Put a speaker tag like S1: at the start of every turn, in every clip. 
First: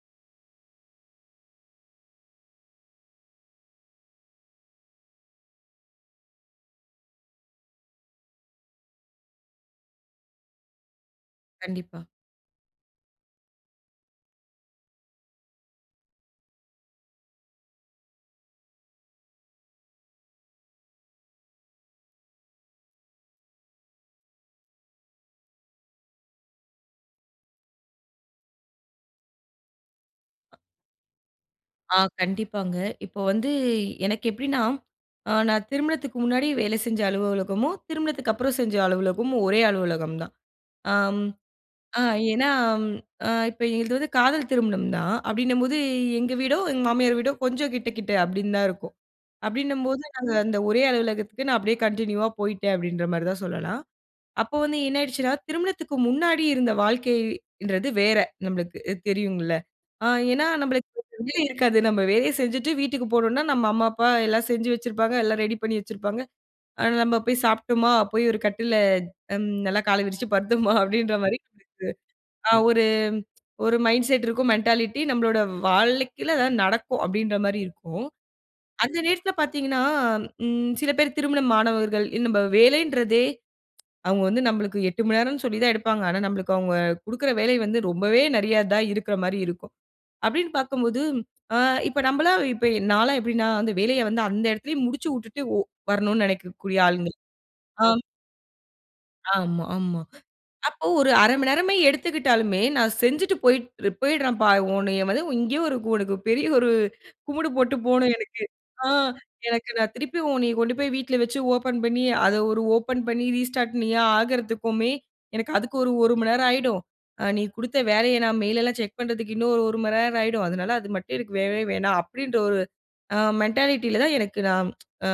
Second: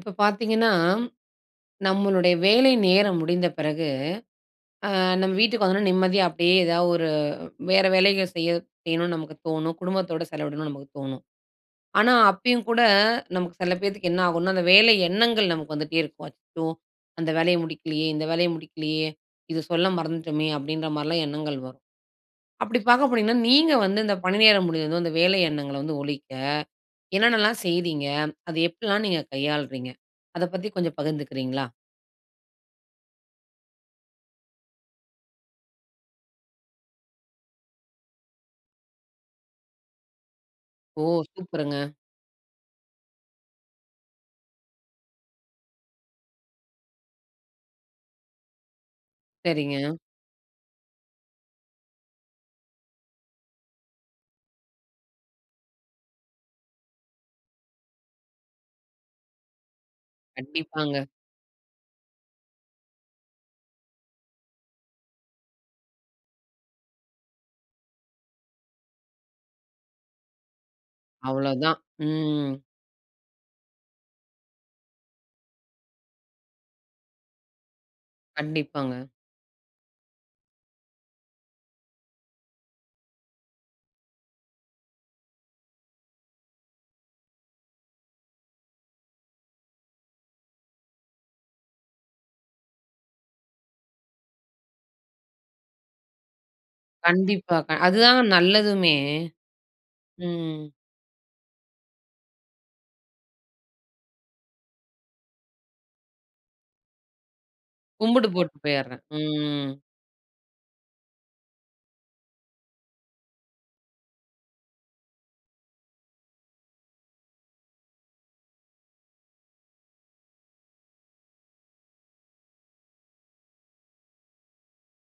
S1: இப்ப பார்த்தீங்கன்னா, நம்மளுடைய வேலைநேரம் முடிந்தபிறகு, அ நம்ம வீட்டுக்கு வந்தவுடனே நிம்மதியா அப்பிடியே எதா ஒரு வேற வேலைகள் செய்ய செய்யணுனு நமக்கு தோணும், குடும்பத்தோட செலவிடணும்னு நமக்கு தோணும்.ஆனா,
S2: கண்டிப்பா.
S1: அப்பயும் கூட நமக்கு சில பேத்துக்கு என்ன ஆகுன்னா, அந்த வேலை எண்ணங்கள் நமக்கு வந்துட்டே இருக்கும். அச்சச்சோ! அந்த வேலைய முடிக்கலயே! இந்த வேலைய முடிக்கலயே! இத சொல்ல மறந்துட்டோமே! அப்பிடின்றமாரிலாம் எண்ணங்கள் வரும். அப்பிடி பார்க்க போனீங்கன்னா, நீங்க வந்து இந்த பணி நேரம் முடிஞ்சதும், இந்த வேலை எண்ணங்கள வந்து ஒழிக்க, என்னென்ன எல்லாம் செய்தீங்க? அதை எப்பிடில்லாம் நீங்கள் கையாள்றீங்க? அதப் பத்தி கொஞ்சம் பகிர்ந்துக்ககிறீங்களா?
S2: ஆ, கண்டிப்பாங்க. இப்போ வந்து, எனக்கு எப்பிடின்னா, அ நான் திருமணத்துக்கு முன்னாடி வேலை செஞ்ச அலுவலகமும், திருமணத்துக்கு அப்புறம் செஞ்ச அலுவலகமும், ஒரே அலுவலகம் தான். ஆ,
S1: ஓ! சூப்பருங்க!
S2: அ ஏன்னா, ம், அ இப்ப எங்களுது வந்து காதல் திருமணம் தான். அப்பிடின்னம்போது எங்க வீடோ, எங்க மாமியார் வீடோ கொஞ்சம் கிட்ட, கிட்ட அப்பிடின்னு தான் இருக்கும்.
S1: சரிங்க.
S2: அப்பிடின்னும்போது, நாங்க அந்த ஒரே அலுவலகத்துக்கு நான் அப்பிடியே கன்டினியூவா போயிட்டேன் அப்பிடின்றமாரி தான் சொல்லலாம். அப்போ வந்து என்ன ஆயிடுச்சுன்னா, திருமணத்துக்கு முன்னாடி இருந்த வாழ்க்கை-ன்றது வேற, நம்மளுக்கு தெரியும்ல அ ஏன்னா நம்மளுக்கு
S1: கண்டிப்பாங்க.
S2: [unintelligible] இருக்காது, நம்ம வேலைய செஞ்சுட்டு வீட்டுக்கு போனோன்னா, நம்ம அம்மா, அப்பா எல்லாம் செஞ்சு வச்சிருப்பாங்க, எல்லாம் ரெடி பண்ணி வச்சிருப்பாங்க, ஆ, நம்ம போய் சாப்பிட்டம்மா, போயி ஒரு கட்டில்ல ம் நல்லா கால விரிச்சு படுத்தம்மா அப்பிடின்றமாரி ஒரு இது.
S1: அவ்ளதான்
S2: ஆ
S1: ம்.
S2: ஒரு, ஒரு மைண்ட் செட் இருக்கும் மென்டாலிட்டி நம்மளோட வாழ்க்கையில இதான் நடக்கும் அப்பிடின்றமாரி இருக்கும்.அந்த
S1: கண்டிப்பாங்க.
S2: நேரத்தில பார்த்தீங்கன்னா, ம் சில பேர் திருமணம் ஆனவர்கள் இன்னும் நம்ம வேலைன்றதே, அவுங்க வந்து நம்பளுக்கு 8 மணி நேரம்ன்னு சொல்லி தான் எடுப்பாங்க. ஆனா, நம்மளுக்கு அவுங்க கொடுக்குற வேலை வந்து ரொம்பவே நிறைய தான் இருக்குறமாரி இருக்கும். அப்பிடின்னு பார்க்கும்போது, ஆ இப்ப நம்பளா, இப்ப நான்லாம் எப்பிடினா அந்த வேலைய வந்து அந்த இடத்திலேயே முடிச்சு விட்டு ஒ வரணுனு நினைக்கக்கூடிய ஆளுங்க.
S1: கண்டிப்பா.
S2: ஆம்.
S1: அதுதாங்க நல்லதுமே!
S2: ஆமா, ஆமா.
S1: ம்.
S2: அப்போ, ஒரு 1/2 மணி நேரமே எடுத்துக்கிட்டாலுமே, நான் செஞ்சுட்டு போய்ட் போயிட்றேன்ப்பா! உன்னைய வந்து இங்கேயே ஒரு உனக்கு பெரிய ஒரு கும்பிடு போட்டு போணும்
S1: கும்புடு
S2: எனக்கு,
S1: போட்டு
S2: ஆ
S1: போயிட்றேன்,
S2: எனக்கு
S1: ம்.
S2: நான் திருப்பி உன்னைய கொண்டு போய் வீட்ல வச்சு ஓப்பன் பண்ணி, அத ஒரு ஓப்பன் பண்ணி, ரீஸ்டார்ட் நீயா ஆகறதுக்குமே, எனக்கு அதுக்கு ஒரு, ஒரு மணி நேரம் ஆகிடும். அ நீ கொடுத்த வேலைய நான் மெயில் எல்லாம் செக் பண்ணுறதுக்கு இன்னும் ஒரு, ஒரு மணி நேரம் ஆயிடும். அதனால அது மட்டும் எனக்கு வேண்டவே வேணாம் அப்பிடின்ற ஒரு அ மென்டாலிட்டில தான் எனக்கு நான் அ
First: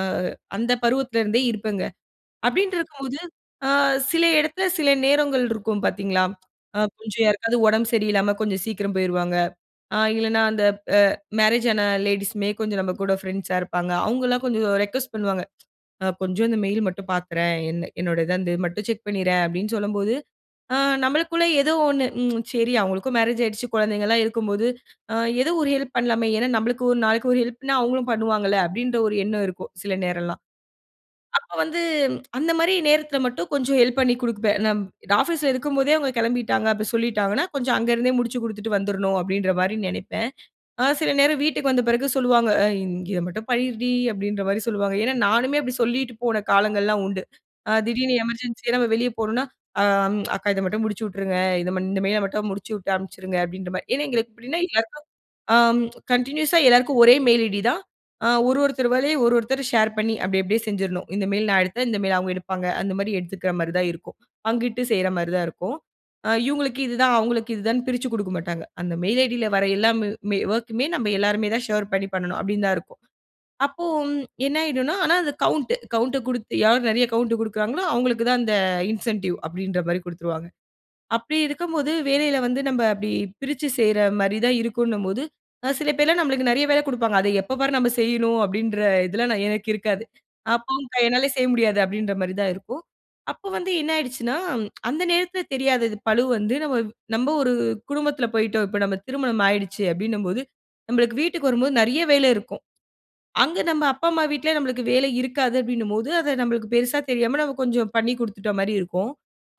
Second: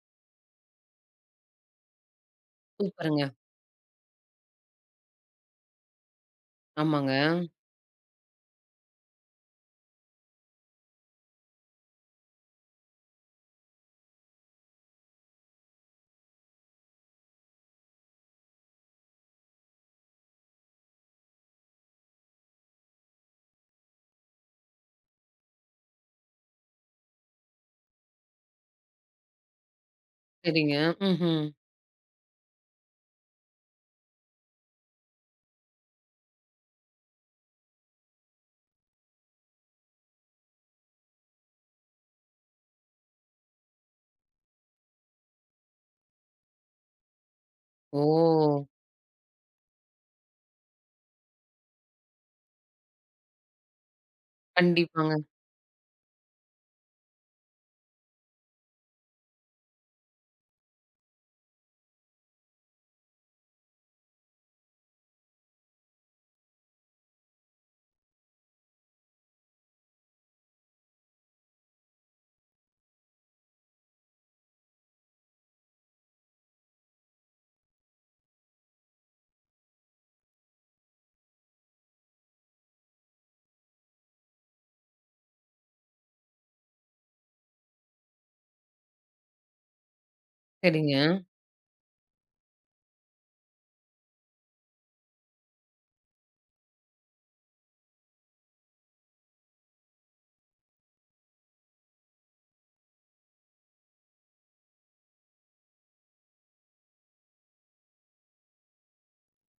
S2: அந்த பருவத்தில இருந்தே இருப்பேங்க. அப்பிடின்டு இருக்கும்போது,
S1: சூப்பர்ங்க!
S2: அ சில இடத்துல சில நேரங்கள் இருக்கும் பார்த்தீங்களா, அ
S1: ஆமாங்க.
S2: கொஞ்சம் யாருக்காவது உடம்பு சரியில்லாமல கொஞ்சம் சீக்கிரம் போயிருவாங்க. அ இல்லன்னா அந்த அ மேரேஜ் ஆன லேடீஸுமே கொஞ்சம் நம்ம கூட ஃப்ரெண்ட்ஸா இருப்பாங்க. அவுங்கல்லாம் கொஞ்சம் ரிக்வொஸ்ட் பண்ணுவாங்க. அ கொஞ்சம் இந்த மெயில் மட்டும் பார்த்துறேன்! என்ன, என்னோட இத வந்து மட்டும் செக் பண்ணிறேன், அப்பிடின்னு சொல்லும்போது, அ நம்மளுக்குள்ளே ஏதோ ஒன்னு, ம், சரி அவுங்களுக்கும் மேரேஜ் ஆயிடுச்சு, குழந்தைங்கலாம் இருக்கும்போது, அ எதோ ஒரு ஹெல்ப் பண்ணலாமே! ஏன்னா நம்மளுக்கு ஒரு நாளைக்கு ஒரு ஹெல்ப்னா அவுங்களும் பண்ணுவாங்கல்ல, அப்பிடின்ற ஒரு எண்ணம் இருக்கும். சில நேரம்லாம்
S1: சரிங்க. ம்ஹ்ம்.
S2: அப்போ வந்து அந்தமாரி நேரத்தில மட்டும் கொஞ்சம் ஹெல்ப் பண்ணிக் கொடுப்பேன். நான் ஆஃபீஸ்ல இருக்கும்போதே அவுங்க கிளம்பிட்டாங்க, அப்பிடி சொல்லீட்டாங்கன்னா, கொஞ்சம் அங்கருந்தே முடிச்சு கொடுத்துட்டு வந்துரணும் அப்பிடின்றமாரி நினைப்பேன். அ சில நேரம் வீட்டுக்கு வந்த பிறகு சொல்லுவாங்க. அ இங்க இத மட்டும் பண்ணிருடி! அப்பிடின்றமாரி சொல்லுவாங்க. ஏன்னா நானுமே, அப்பிடி சொல்லிட்டு போன காலங்கள்லாம் உண்டு. அ திடீர்னு
S1: ஓ!
S2: எமர்ஜென்சியா நம்ம வெளிய போணுன்னா, அ அக்கா இத மட்டும் முடிச்சு விட்ருங்க. இத இந்த மெயில மட்டும் முடிச்சுவிட்டு அனுப்பிச்சுருங்க அப்பிடின்றமாரி, ஏன்னா எங்களுக்கு எப்படின்னா யாருக்காவது
S1: கண்டிப்பாங்க.
S2: ஆம, கன்டினியூஸா எல்லாருக்கும் ஒரே மெயில் ஐடி தான். அ ஒரு, ஒருத்தர் வேலைய ஒரு, ஒருத்தர் ஷேர் பண்ணி அப்பிடி, அப்பிடியே செஞ்சிர்ணும். இந்த மெயில் நான் எடுத்தேன், இந்த மெயில் அவுங்க எடுப்பாங்க. அந்தமாரி எடுத்துக்கிறமாரி தான் இருக்கும். பங்கிட்டு செய்றமாரி தான் இருக்கும். அ இவுங்களுக்கு இதுதான், அவுங்களுக்கு இதுதான்னு பிரிச்சு கொடுக்க மாட்டாங்க. அந்த மெயில் ஐடி ல வர எல்லா ம் ஒர்க்குமே நம்ம எல்லாருமே தான் ஷேர் பண்ணி பண்ணணும் அப்பிடின்னு தான் இருக்கும். அப்போ! என்னாயிடுன்னா ஆனா அந்த கவுண்ட் கவுண்ட் குடுத்து யார் நிறைய கவுண்ட் குடுக்குறாங்களோ! அவுங்களுக்கு தான் அந்த இன்சென்டிவ் அப்பிடின்றமாரி கொடுத்துருவாங்க. அப்பிடி இருக்கும்போது வேலையில வந்து நம்ம அப்பிடி பிரிச்சு செய்றமாரி தான் இருக்குன்னம்போது, அ சில பேர்லாம் நம்மளுக்கு நிறைய வேலை கொடுப்பாங்க. அத எப்போ பாரு நம்ம செய்யணும் அப்பிடின்ற இதெல்லாம் எ எனக்கு இருக்காது. அ போங்க
S1: சரிங்க.
S2: அக்கா! என்னால செய்ய முடியாது அப்பிடின்றமாரி தான் இருக்கும். அப்போ வந்து என்னாகிடுச்சுன்னா அந்த நேரத்துல தெரியாது அது பழு வந்து நம்ம, நம்ம ஒரு குடும்பத்துல போயிட்டோம் இப்ப நம்ம திருமணம் ஆகிடுச்சு, அப்பிடின்னம்போது, நம்மளுக்கு வீட்டுக்கு வரும்போது நிறைய வேலை இருக்கும். அங்கே நம் அப்பா, அம்மா வீட்ல நமக்கு வேலை இருக்காது அப்பஜடின்னும்போது அத நம்மளுக்கு பெரிசா தெரியாம நாம கொஞ்சம் பண்ணி கொடுத்துட்ட மாரி இருக்கும்.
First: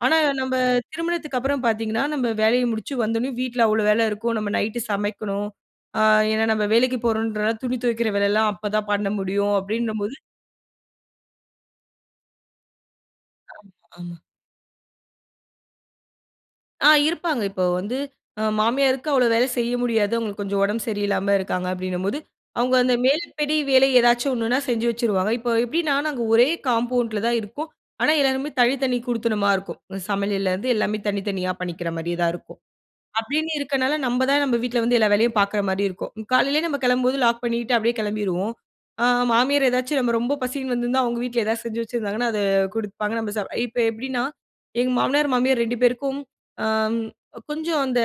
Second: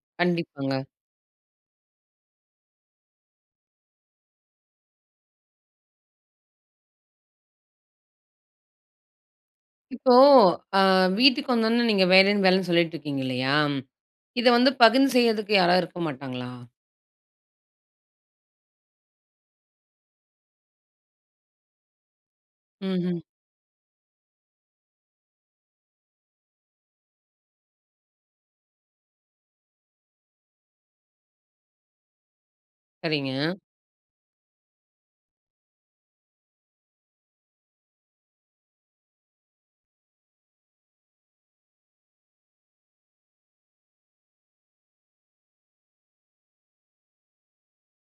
S2: ஆனா நம்ப
S1: கண்டிப்பாங்க.
S2: திருமணத்துக்கு அப்புறம் பார்த்தீங்கன்னா, நம்ம வேலை முடிச்சு வந்த உடனே வீட்ல அவ்வளவு வேலை இருக்கும். நம்ம நைட் சமைக்கணும். ஆ ஏன்னா நம்ம வேலைக்கு போறோம்ன்றனால துணி துவைக்கிற வேலல்லாம் அப்பதான் பண்ண முடியும்
S1: இப்போ
S2: அப்பிடினம்போது.
S1: ஆ வீட்டுக்கு வந்தவுடனே நீங்க வேற ஏதும் வேலன்னு சொல்லிட்டு இருக்கீங்க இல்லயா!
S2: ஆமா ஆமா.
S1: இத வந்து பகிர்ந்து செய்யிறதுக்கு யாராவது இருக்க மாட்டாங்களா?
S2: ஆ, இருப்பாங்க இப்போ வந்து அ மாமியாருக்கு அவ்ளோ வேல செய்ய முடியாது. அவுங்களுக்கு கொஞ்சம் உடம்பு சரியில்லாம இருக்காங்க, அப்பிடின்னும்போது, அவுங்க அந்த
S1: ம்ஹ்ம்.
S2: மேல்ப்படி வேல ஏதாச்சும் ஒன்னுன்னா செஞ்சு வச்சுருவாங்க. இப்போ எப்பிடின்னா, நாங்க ஒரே காம்பவுண்ட்ல தான் இருக்கோம். ஆனா எல்லாருமே தனித்தனி குடித்தனமா இருக்கும். இந்த சமையல்ல இருந்து எல்லாமே தனித்தனியா பண்ணிக்கிறமாரியே தான் இருக்கோம்.
S1: சரிங்க.
S2: அப்பிடின்னு இருக்கனால நம்ம தான் நம்ம வீட்ல வந்து எல்லா வேலையும் பார்க்குறமாரி இருக்கும். காலையிலேயே நம்ம கிளம்பும்போது லாக் பண்ணிட்டு அப்பிடியே கிளம்பிருவோம். அ மாமியார் ஏதாச்சும் நம்ம ரொம்ப பசிக்கிதுன்னு வந்திருந்தா, அவுங்க வீட்ல ஏதாவது செஞ்சு வச்சிருந்தாங்கன்னா, அத குடுப்பாங்க, நம்ம சாப் இப்ப எப்பிடின்னா, எங்க மாமனார், மாமியார் 2 பேருக்கும், அ கொஞ்சம் அந்த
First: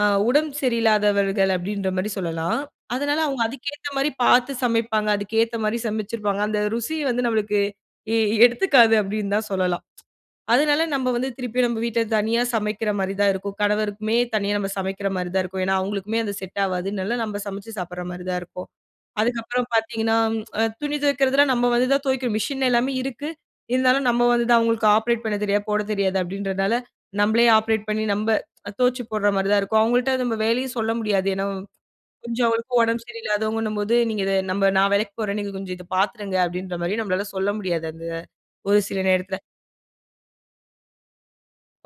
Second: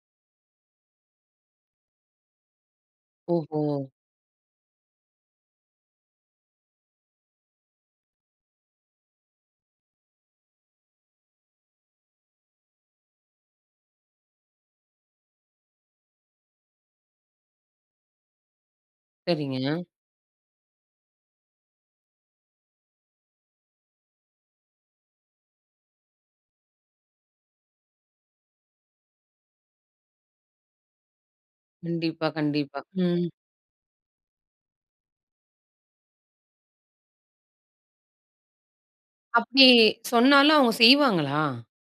S2: அ உடம்பு சரியில்லாதவர்கள அப்பிடின்றமாரி சொல்லலாம். அதனால அவுங்க
S1: ஓஹோ!
S2: அதுக்கேத்தமாரி பார்த்து சமைப்பாங்க, அதுக்கேத்தமாரி சமைச்சிருப்பாங்க. அந்த ருசி வந்து நம்மளுக்கு எ எடுத்துக்காது அப்பிடின்னு தான் சொல்லலாம். அதனால நம்ம வந்து திருப்பியும் நம்ம வீட்ல தனியா சமைக்கிறமாரி தான் இருக்கும். கணவருக்குமே தனியா நம்ம சமைக்கிறமாரி தான் இருக்கும். ஏன்னா அவுங்களுக்குமே, அது செட் ஆவாதுனால நம்ம சமைச்சு சாப்புட்றமாரி தான் இருக்கும். அதுக்கப்புறம்
S1: சரிங்க.
S2: பார்த்தீங்கன்னா, அ துணி துவைக்கிறதெல்லாம் நம்ம வந்து தான் துவைக்கணும் மிஷின் எல்லாமே இருக்கு. இருந்தாலும் நம்ம வந்து தான் அவுங்களுக்கு ஆப்ரேட் பண்ணத் தெரியாது, போடத் தெரியாது அப்பிடின்றதுனால நம்மளே ஆப்ரேட் பண்ணி நம்ப துவச்சு போட்றமாரி தான் இருக்கும். வுங்கள்ட்ட நம்ம வேலையும் சொல்ல முடியாது. ஏன்னா
S1: கண்டிப்பா,
S2: கொஞ்சம் அவுங்களுக்கும்
S1: கண்டிப்பா.
S2: உடம்பு
S1: ம்.
S2: சரியில்லாதவங்கன்னும்போது, நீங்க இத நம்ம நான் வேலைக்கு போறேன், நீங்க கொஞ்சம் இத பார்த்துருங்க அப்பிடின்றமாரி நம்மளால சொல்ல முடியாது அந்த ஒரு சில நேரத்தில.
S1: அப்பிடி சொன்னாலும், அவுங்க செய்வாங்களா?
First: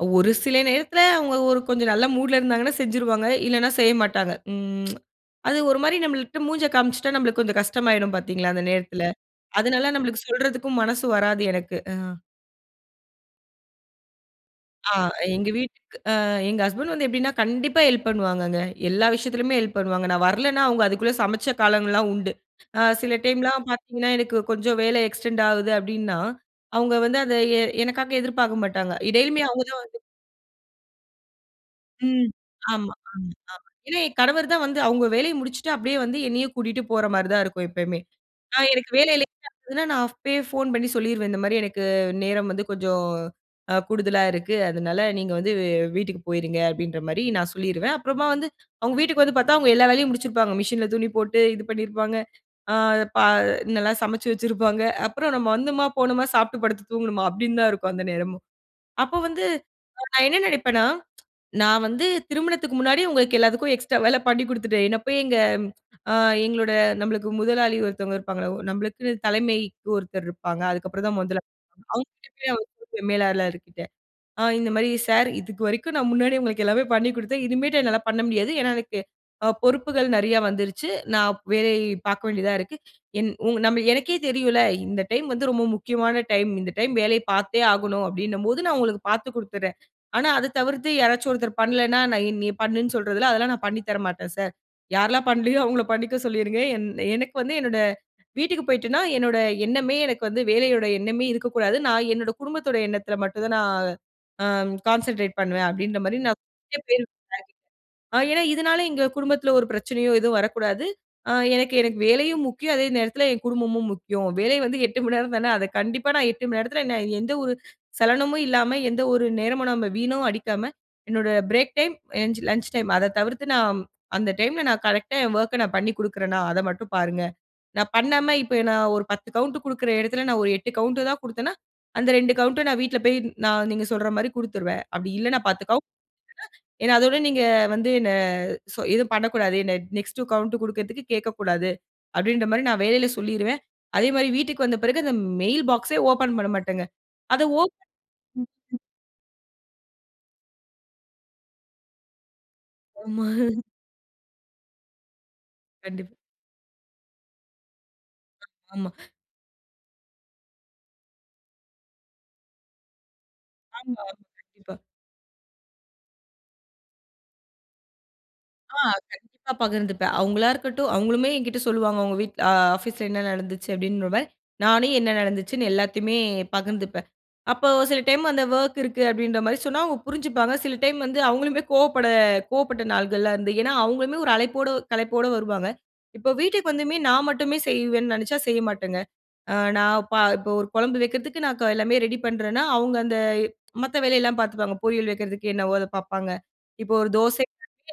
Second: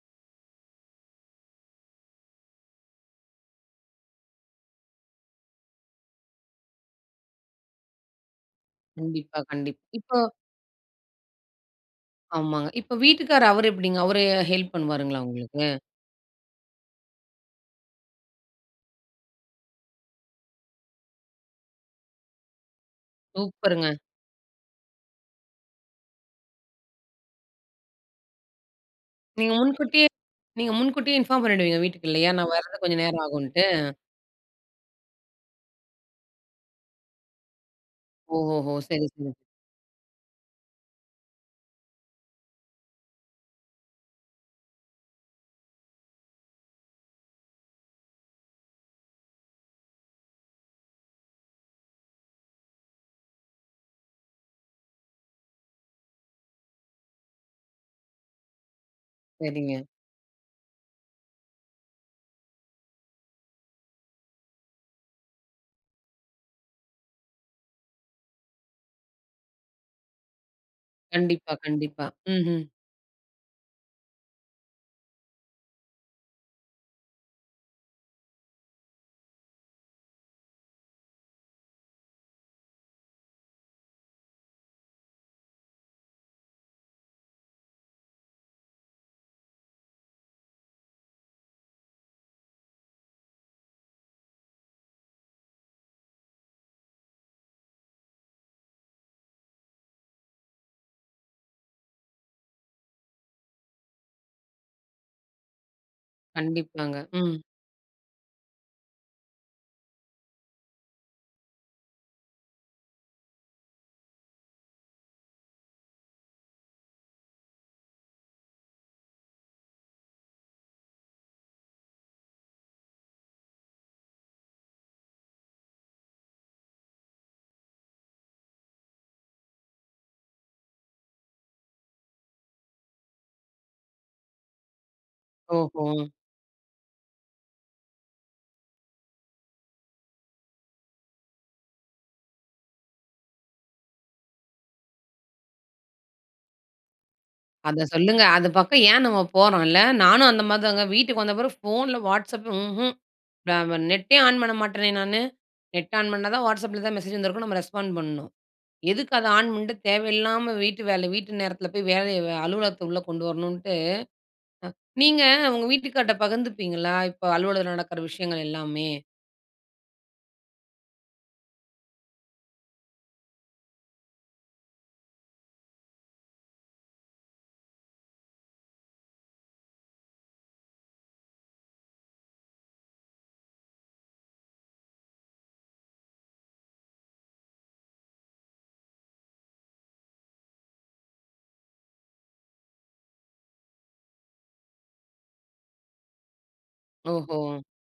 S2: ஒரு சில நேரத்துல, அவுங்க ஒரு கொஞ்சம் நல்ல மூட்‌ ல இருந்தாங்கன்னா செஞ்சுருவாங்க. இல்லன்னா, செய்யமாட்டாங்க. ம் அது ஒருமாரி நம்மள்ட்ட மூஞ்ச காமிச்சிட்டா நமக்கு கொஞ்சம் கஷ்டம் ஆயிடும் பார்த்தீங்களா? அந்த நேரத்துல.
S1: கண்டிப்பா, கண்டிப்பா.
S2: அதனால
S1: இப்போ
S2: நமக்கு சொல்றதுக்கும் மனசு வராது எனக்கு. ஆ.
S1: ஆமாங்க. இப்ப வீட்டுக்காரர் அவரு எப்பிடிங்க? அவரு ஹெல்ப்
S2: ஆ
S1: பண்ணுவாருங்களா
S2: எங்க
S1: உங்களுக்கு?
S2: வீட்டுக்கு அ எங்க ஹஸ்பண்ட் வந்து எப்பிடின்னா, கண்டிப்பா ஹெல்ப் பண்ணுவாங்கங்க. எல்லா விஷயத்துலயுமே ஹெல்ப் பண்ணுவாங்க. நான் வரலன்னா, அவுங்க அதுக்குள்ளே சமைச்ச காலங்கள்லாம் உண்டு. அ சில டைம்லாம்
S1: சூப்பருங்க!
S2: பார்த்தீங்கன்னா எனக்கு கொஞ்சம் வேலை எக்ஸ்டெண்ட் ஆகுது அப்பிடின்னா, அவுங்க வந்து அத எ எனக்காக எதிர்பார்க்க மாட்டாங்க. இடையிலுமே
S1: நீங்க
S2: அவுங்க தான் வந்து
S1: முன்கூட்டியே! நீங்க முன்கூட்டியே இன்ஃபார்ம் பண்ணிடுவீங்க, வீட்டுக்கு
S2: ம்.
S1: இல்லயா? நான் வர்றதுக்கு
S2: ஆமா,
S1: கொஞ்சம் நேரம்
S2: ஆமா, ஆமா.
S1: ஆகுன்ட்டு.
S2: ஏன்னா என் கணவர்தான் வந்து அவுங்க வேலைய முடிச்சுட்டு அப்பிடியே வந்து என்னைய கூட்டிட்டு போறமாரி தான் இருக்கும் எப்பயுமே!
S1: ஓஹோ!
S2: நான்
S1: ஹோ!
S2: எனக்கு
S1: சரி,
S2: வேலை
S1: சரி.
S2: இல்லன்னா நான் அப்பயே ஃபோன் பண்ணி சொல்லிருவேன். இந்தமாரி எனக்கு நேரம் வந்து கொஞ்சம் அ கூடுதலா இருக்கு. அதனால நீங்க வந்து வெ வீட்டுக்கு போயிடுங்க அப்பிடின்ற மாதிரி நான் சொல்லிருவேன்.அப்புறமா வந்து அவுங்க வீட்டுக்கு வந்து பார்த்தா, அவுங்க எல்லா வேலையும் முடிச்சிருப்பாங்க. மிஷின் ல துணி போட்டு இது பண்ணியிருப்பாங்க, அ பா நல்லா சமைச்சு வச்சிருப்பாங்க அப்புறம் நம்ம வந்தம்மா, போனோமா, சாப்பிட்டு படுத்து தூங்குனம்மா, அப்பிடின்னு தான் இருக்கும் அந்த நேரமும். அப்போ வந்து
S1: சரிங்க.
S2: நான் என்ன நினைப்பேன்னா, நான் வந்து திருமணத்துக்கு முன்னாடி, உங்களுக்கு எல்லாத்துக்கும் எக்ஸ்ட்ரா வேலை பண்ணி கொடுத்துட்டேன். என்ன போய் எங்க அ எங்களோட நம்மளுக்கு முதலாளி ஒருத்தவங்க இருப்பாங்கள. நம்மளுக்குன்னு தலைமைக்கு ஒருத்தர் இருப்பாங்க, அதுக்கப்புறம் தான் முதலா
S1: கண்டிப்பா, கண்டிப்பா.
S2: அவுங்ககிட்ட
S1: ம்ஹ்ம்.
S2: போய் மேலாளர் கிட்ட, அ இந்தமாரி சார்! இதுக்கு வரைக்கும் நான் முன்னாடியே உங்களுக்கு எல்லாமே பண்ணி கொடுத்தேன், இனிமேட்டு என்னால பண்ண முடியாது. ஏன்னா, எனக்கு அ பொறுப்புகள் நிறையா வந்துருச்சு. நான் வேலை பார்க்க வேண்டியதா இருக்கு. என் உங் நம்ம எனக்கே தெரியும்ல, இந்த டைம் வந்து ரொம்ப முக்கியமான டைம். இந்த டைம் வேலைய பார்த்தே ஆகணும் அப்பிடின்னும் போது, நான் உங்களுக்கு பார்த்து கொடுத்துறேன். ஆனா, அத தவிர்த்து யாராச்சும் ஒருத்தர் பண்லேன்னா, நான் நீ பண்ணுன்னு சொல்றதில அதெல்லாம் நான் பண்ணித் தரமாட்டேன் சார். யாரெல்லாம் பண்ணலயோ! அவுங்கள பண்ணிக்க சொல்லிருங்க, என் எனக்கு வந்து என்னோடய வீட்டுக்கு போயிட்டேன்னா, என்னோட எண்ணமே எனக்கு வந்து வேலையோட எண்ணமே இருக்கக்கூடாது, நான் என்னோட குடும்பத்தோட எண்ணத்தில மட்டும் தான் நான் அ கான்சன்ட்ரேட் பண்ணுவேன், அப்பிடின்றமாரி நான் பேர்
S1: கண்டிப்பாங்க
S2: [unintelligible]
S1: ம்.
S2: ஏன்னா இதனால, எங்க குடும்பத்தில ஒரு பிரச்சனையோ எதுவும் வரக்கூடாது, அ எனக்கு, எனக்கு வேலையும் முக்கியம், அதே நேரத்தில என் குடும்பமும் முக்கியம். வேலை வந்து 8:00 மணி நேரம் தானே, அத கண்டிப்பா நான் 8:00 மணி நேரத்தில என்ன எந்த ஒரு சலனமும் இல்லாம, எந்த ஒரு நேரமும் நம்ம வீண அடிக்காம என்னோட பிரேக் டைம், எ லன்ச் டைம், அத தவிர்த்து நான் அந்த டைம் ல நான் கரெக்ட்டா என் ஒர்க்க நான் பண்ணி கொடுக்குறன்னா, அத மட்டும் பாருங்க. நான் பண்ணாம இப்ப நான் ஒரு 10 கவுண்ட் கொடுக்குற இடத்துல, நான் ஒரு 8 கவுண்ட் தான் கொடுத்தேனா, அந்த 2 கவுன்ட்ட நான் வீட்ல போய் நான் நீங்க சொல்றமாரி கொடுத்துருவேன். அப்பிடி இல்லைன்னா 10
S1: ஓஹோ!
S2: கவுண்ட் [unintelligible] ஏன்னா, அதோட நீங்க வந்து என்ன சொ எதுவும் பண்ணக்கூடாது. என்ன நெக்ஸ்ட் கௌவுண்ட் கொடுக்குறதுக்கு கேட்கக்கூடாது. அப்பிடின்றமாரி நான் வேலையில சொல்லிருவேன்.அதே மாதிரி வீட்டுக்கு வந்த பிறகு அந்த மெயில் பாக்ஸ்‌ ஏ ஓப்பன் பண்ணமாட்டங்க. அத ஓப்பன்
S1: அத சொல்லுங்க. அது
S2: ம்,
S1: பக்கம் ஏன் நம்ம போறோன்ல. நானும் அந்தமாரி தாங்க, வீட்டுக்கு வந்த பிறகு ஃபோன்ல Whatsapp ம்ஹ்ம்
S2: ஆமா
S1: ந ப நெட்டே ஆன் பண்ண மாட்டேனே! நானு. நெட்ட ஆன்
S2: கண்டிப்பா.
S1: பண்ணா தான் Whatsapp ல எதாது மெசேஜ் வந்திருக்கும், நம்ம ரெஸ்பாண்ட் பண்ணணும்.
S2: ஆமா.
S1: எதுக்கு அத ஆன் பண்ட்டு, தேவையில்லாம வீட்டு வேலை வீட்டு நேரத்தில போய் வேலைய அலுவலகத்த உள்ளே கொண்டு வரணுன்ட்டு அ,
S2: ஆமா. கண்டிப்பா.
S1: நீங்க உங்க வீட்டுக்கார்ட்ட பகிர்ந்துப்பீங்களா? இப்ப அலுவலகத்துல நடக்கிற விஷயங்கள்
S2: ஆ
S1: எல்லாமே?
S2: கண்டிப்பா பகிர்ந்துப்பேன். அவுங்களா இருக்கட்டும் அவுங்களுமே என்கிட்டே சொல்லுவாங்க, உங்க வீட்ல- ஆ ஆஃபீஸ் ல என்ன நடந்துச்சு? அப்பிடின்றமாரி நானே என்ன நடந்துச்சுன்னு எல்லாத்தையுமே பகிர்ந்துப்பேன். அப்போ சில டைம் அந்த ஒர்க் இருக்கு அப்பிடின்றமாரி சொன்னா அவுங்க புரிஞ்சுப்பாங்க, சில டைம் வந்து அவங்களுமே கோவப்பட கோவப்பட்ட நாள்கள்லாம் இருந்து ஏன்னா அவுங்களுமே ஒரு அழைப்போட, களைப்போட வருவாங்க. இப்போ வீட்டுக்கு வந்துமே நான் மட்டுமே செய்வேன்னு நினைச்சா, செய்ய மாட்டேங்க. அ நான் ப இப்போ ஒரு குழம்பு வைக்கிறதுக்கு நான் எல்லாமே ரெடி பண்ணுறேன்னா, அவுங்க அந்த மத்த வேலையெல்லாம் பார்த்துப்பாங்க. பொரியல் வைக்கிறதுக்கு என்னவோ அதை பார்ப்பாங்க, இப்போ ஒரு
S1: ஓஹோ!
S2: தோசை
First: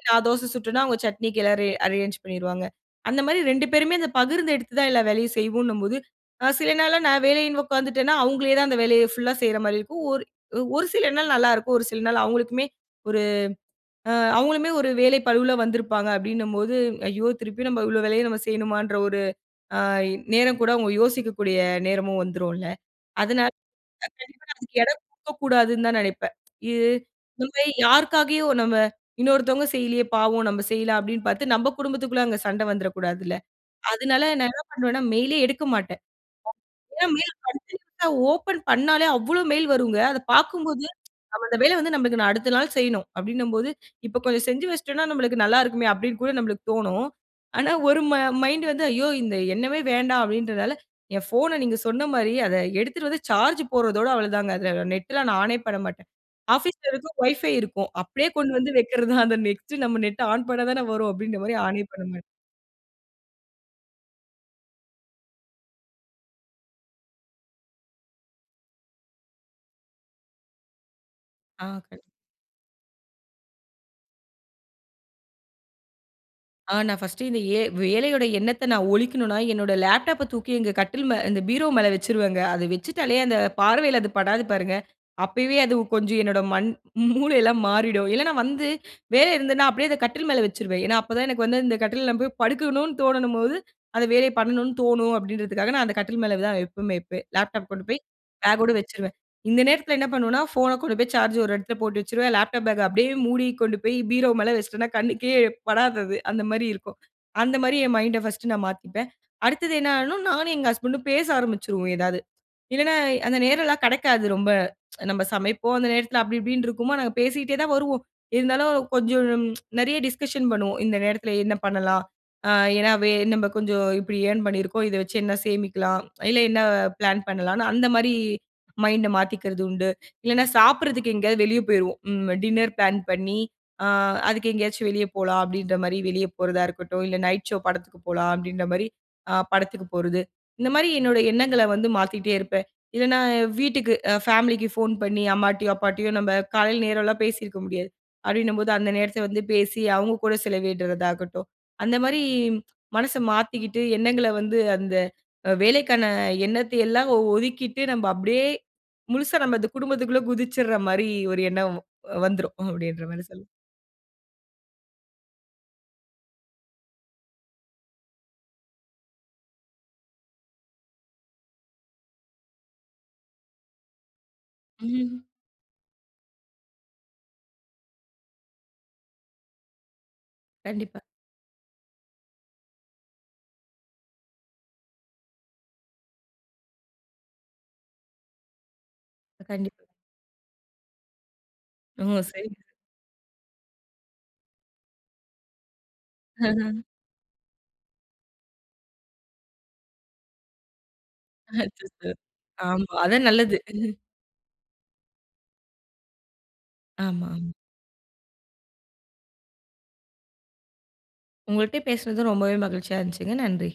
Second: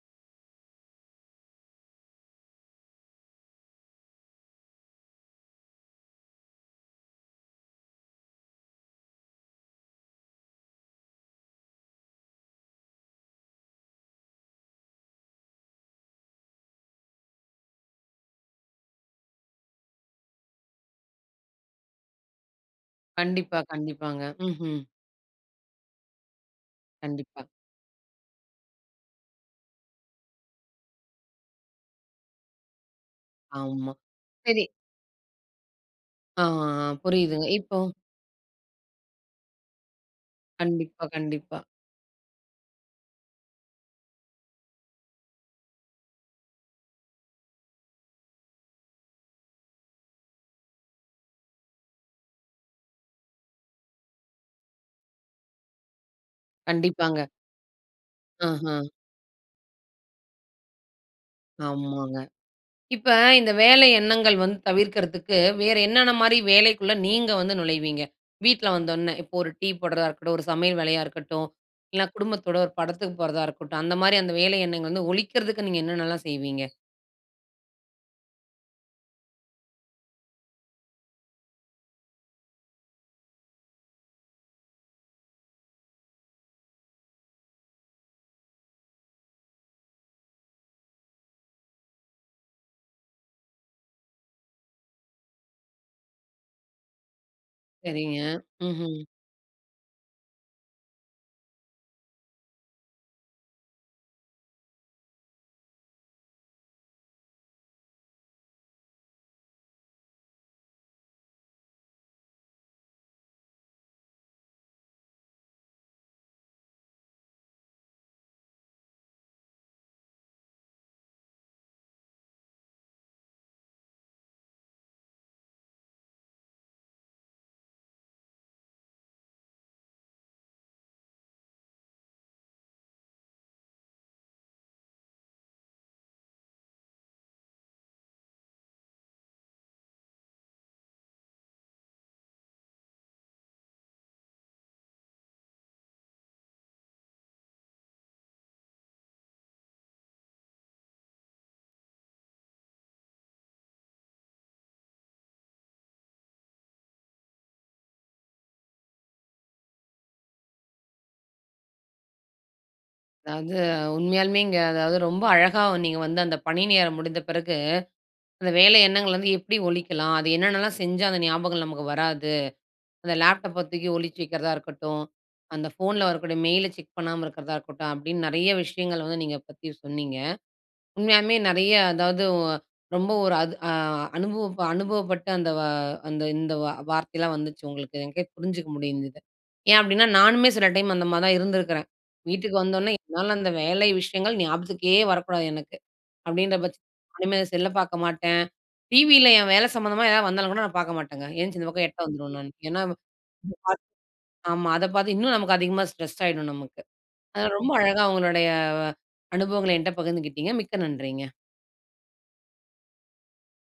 S2: நான் தோசை சுட்டன்னா, அவுங்க சட்னிக்கு எல்லாமே அரேஞ்ச் பண்ணிருவாங்க. அந்தமாரி 2 பேருமே அந்த பகிர்ந்து எடுத்து தான் எல்லா வேலையும் செய்வோன்னும்போது, அ சில நாள்லாம் நான் வேலன்னு உக்காந்துட்டேன்னா, அவுங்களே தான் அந்த வேலைய ஃபுல்லா செய்றமாரி இருக்கும். ஒரு, ஒரு சில நாள் நல்லாயிருக்கும், ஒரு சில நாள் அவுங்களுக்குமே ஒரு ஆ அவுங்களுமே ஒரு வேலை பளுவுல வந்திருப்பாங்க. அப்பிடினம்போது ஐயோ! திருப்பி நம்ம இவ்வளவு வேலைய நாம் செய்யணுமான்ற ஒரு ஆ நேரம் கூட அவுங்க யோசிக்கக்கூடிய நேரமும் வந்துரும்ல்ல. அதனால
S1: கண்டிப்பா, கண்டிப்பாங்க.
S2: கண்டிப்பா அதுக்கு
S1: ம்ஹ்ம்.
S2: இடம் கொடுக்கக்கூடாதுனு தான் நினைப்பேன். இது
S1: கண்டிப்பா.
S2: [unintelligible] யாருக்காகவோ நம்ம இன்னொருத்தங்க செய்யல்லயே! பாவம்! நம்ம செய்யலாம் அப்பிடின்னு பார்த்து நம்ம குடும்பத்துக்குள்ள அங்க சண்ட வந்துறக்கூடாதுல்ல.
S1: ஆமா,
S2: அதனால நான் என்ன
S1: சரி.
S2: பண்ணுவேன்னா, மெயில் லே எடுக்க மாட்டேன்.
S1: ஆ, ஆ,
S2: ஏன்னா மெயில்
S1: புரியுதுங்க. இப்போ,
S2: படிச்சிட்டுதான் ஓப்பன் பண்ணாலே அவ்ளோ மெயில் வருங்க. அத பார்க்கும்போது
S1: கண்டிப்பா,
S2: நம்ம அந்த
S1: கண்டிப்பா.
S2: வேலை வந்து நம்மளுக்கு நான் அடுத்த நாள் செய்யணும் அப்பிடின்னம்போது இப்ப கொஞ்சம் செஞ்சு வச்சுட்டோன்னா, நம்மளுக்கு நல்லாயிருக்குமே அப்பிடின்னு கூட நம்மளுக்கு தோணும். ஆனா ஒரு ம மை மைண்ட் வந்து ஐயோ! இந்த எண்ணமே வேண்டாம் அப்பிடின்றதால, என் ஃபோன நீங்க சொன்னமாரி அத எடுத்துட்டு வந்து சார்ஜ் போடுறதோட அவ்ளதாங்க. அதில நெட் லாம் நான் ஆனே பண்ண மாட்டேன். ஆஃபீஸ் ல இருக்கும்,
S1: கண்டிப்பாங்க.
S2: ஒய்ஃபை இருக்கும். அப்பிடியே கொண்டு வந்து
S1: ஆஹா!
S2: வைக்கிறத தான். அந்த நெக்ஸ்ட்டு நம்ம நெட் ஆன் பண்ண தானே வரும். அப்பிடின்றமாரி ஆனே பண்ண
S1: ஆமாங்க.
S2: மாட்டேன்.
S1: இப்ப இந்த வேலை எண்ணங்கள் வந்து தவிர்க்கிறதுக்கு வேறு என்னென்னமாரி வேலைக்குள்ள நீங்க வந்து நுழைவீங்க? வீட்ல வந்தவுடனே இப்போ ஒரு டீ போடுறதா இருக்கட்டும், ஒரு சமையல் வேலையா இருக்கட்டும்,
S2: ஆ. கண்
S1: இல்லன்னா குடும்பத்தோட ஒரு படத்துக்கு போறதா இருக்கட்டும், அந்தமாரி அந்த வேலை எண்ணங்கள் வந்து, ஒழிக்கிறதுக்கு நீங்க என்னென்னலாம் செய்வீங்க?
S2: ஆ நான் ஃபர்ஸ்ட்டு இந்த எ வேலையோட எண்ணத்த நான் ஒழிக்கணுன்னா, என்னோட லேப்டாப் ப தூக்கி எங்க கட்டில் மே இந்த பீரோ மேலே வச்சுருவேங்க. அதை வச்சுட்டாலே அந்த பார்வையில அது படாது பாருங்க. அப்பவே அது கொஞ்சம் என்னோட மண் மூளையெல்லாம் மாறிடும் இல்லன்னா, வந்து வேலை இருந்ததுன்னா அப்பிடியே அத கட்டில் மேல வச்சுருவேன். ஏன்னா அப்ப தான் எனக்கு வந்து இந்த கட்டில்ல நான் போய் படுக்கணுனு தோணும்போது அந்த வேலைய பண்ணனு தோணும் அப்பிடின்றதுக்காக, நான் அந்த கட்டில் மேல தான் எப்பயுமே வைப்பேன். லேப்டாப் கொண்டு போய்
S1: சரிங்க.
S2: பேக் ஓட
S1: ம்ஹ்ம்.
S2: வச்சுருவேன். இந்த நேரத்தில என்ன பண்ணுவேன்னா, ஃபோன் கொண்டு போய் சார்ஜ் ஒரு இடத்தில போட்டு வச்சுருவேன். லேப்டாப் பேக்‌ அ அப்பிடியே மூடி கொண்டு போய் பீரோ மேலே வச்சுட்டன்னா கண்ணுக்கே படாது அது. அந்தமாரி இருக்கும். அந்த மாதிரி என் மைண்ட ஃபர்ஸ்ட் நான் மாத்தீப்பேன். அடுத்தது என்ன ஆயிரும் நானும் எங்க ஹஸ்பண்ட் ம் பேச ஆரம்பிச்சுருவோம் ஏதாவது. இல்லன்னா, அந்த நேரம்லாம் கிடைக்காது ரொம்ப நம்ம சமைப்போம், அந்த நேரத்தில அப்படி இப்பிடின்டு இருக்குமா! நாங்க பேசீட்டே தான் வருவோம். இருந்தாலும் கொஞ்சம் நிறைய டிஸ்கஷன் பண்ணுவோம், இந்த நேரத்தில என்ன பண்ணலாம்? அ ஏன்னா வே நம்ம கொஞ்சம் இப்பிடி ஏர்ன் பண்ணியிருக்கோம், இத வச்சு என்ன சேமிக்கலாம்? இல்ல என்ன பிளான் பண்ணலான்னு அந்தமாரி மைண்ட மாத்திக்கிறது உண்டு. இல்லன்னா, சாப்பிடுறதுக்கு எங்கேயாவது வெளியே போயிருவோம் ம் டின்னர் பிளான் பண்ணி அ அதுக்கு எங்கேயாச்சும் வெளியே போலாம் அப்பிடின்றமாரி வெளிய போறதா இருக்கட்டும், இல்ல "நைட் ஷோ" படத்துக்கு போகலாம் அப்பிடின்றமாரி அ படத்துக்கு போறது. இந்தமாரி என்னுடைய எண்ணங்கள வந்து மாத்திக்கிட்டே இருப்பேன். இல்லன்னா, வீட்டுக்கு அ ஃபேமிலிக்கு ஃபோன் பண்ணி அம்மாட்டயும், அப்பாட்டயும் நம்ப காலையில நேரலாம் பேசியிருக்க முடியாது. அப்பிடின்னம்போது அந்த நேரத்த வந்து பேசி அவுங்க கூட செலவிடுறதாகட்டும், அந்தமாரி மனச மாத்திக்கிட்டு எண்ணங்கள வந்து அந்த வேலைக்கான எண்ணத்த எல்லாம் ஒதுக்கிட்டு நம்ம அப்பிடியே முழுசா நம்ம அந்த குடும்பத்துக்குள்ளே குதிச்சிர்றமாரி ஒரு எண்ணம் வந்துரும் அப்பிடின்றமாரி சொல்லலாம்.
S1: அதாவது, உண்மையாலுமேங்க, அதாவது ரொம்ப அழகா நீங்க வந்து அந்த பணி நேரம் முடிந்த பிறகு, அந்த வேலை எண்ணங்கள வந்து எப்பிடி ஒழிக்கலாம்? அது என்னென்னலாம் செஞ்சா அந்த ஞாபகம் நமக்கு வராது? அந்த லேப்டாப்ப தூக்கி ஒழிச்சு வைக்கிறதா இருக்கட்டும், அந்த ஃபோன்ல வரக்கூடிய மெயில் ல செக் பண்ணாம இருக்கிறதா இருக்கட்டும், அப்பிடின்னு நிறைய விஷயங்கள் வந்து நீங்க பத்தி சொன்னீங்க.
S2: கண்டிப்பா.
S1: உண்மையாலுமே நிறைய அதாவது ஒ ரொம்ப ஒரு அது அ அனுபவப்ப அனுபவப்பட்டு அந்த வா அந்த இந்த வா வார்த்தையெல்லாம் வந்துச்சு. உங்களுக்கு எனக்கே புரிஞ்சிக்க முடிஞ்சது.
S2: கண்டிப்பா.
S1: ஏன் அப்பிடின்னா, நானுமே சில டைம் அந்தமாரி தான் இருந்திருக்கிறேன்.
S2: ம்.
S1: வீட்டுக்கு
S2: சரிங்க.
S1: வந்தோன்னே, என்னால அந்த வேலை விஷயங்கள் ஞாபகத்துக்கே வரக்கூடாது எனக்கு ,அப்பிடின்ற பட்சத் இனிமே செல் ல பார்க்க மாட்டேன், டிவியில என் வேல சம்மந்தமா எதாவது வந்தாலும் கூட நான் பார்க்க மாட்டேங்க.
S2: அ
S1: எந்திரிச்சு இந்த பக்கம் எட்ட
S2: அச்சச்சோ!
S1: வந்துருவேன் நானு. ஏன்னா
S2: ஆமா
S1: [unintelligible]
S2: அதான் நல்லது.
S1: ஆமா அத பார்த்து இன்னும் நமக்கு அதிகமா ஸ்ட்ரெஸ் ஆயிடும் நமக்கு.
S2: ஆமா, ஆமா.
S1: அதாவது ரொம்ப அழகா உங்களுடைய அனுபவங்கள எங்கிட்ட பகிர்ந்துக்கிட்டீங்க. மிக்க நன்றிங்க.
S2: உங்கள்ட்ட பேசினது ரொம்பவே மகிழ்ச்சியா இருந்துச்சுங்க. நன்றி!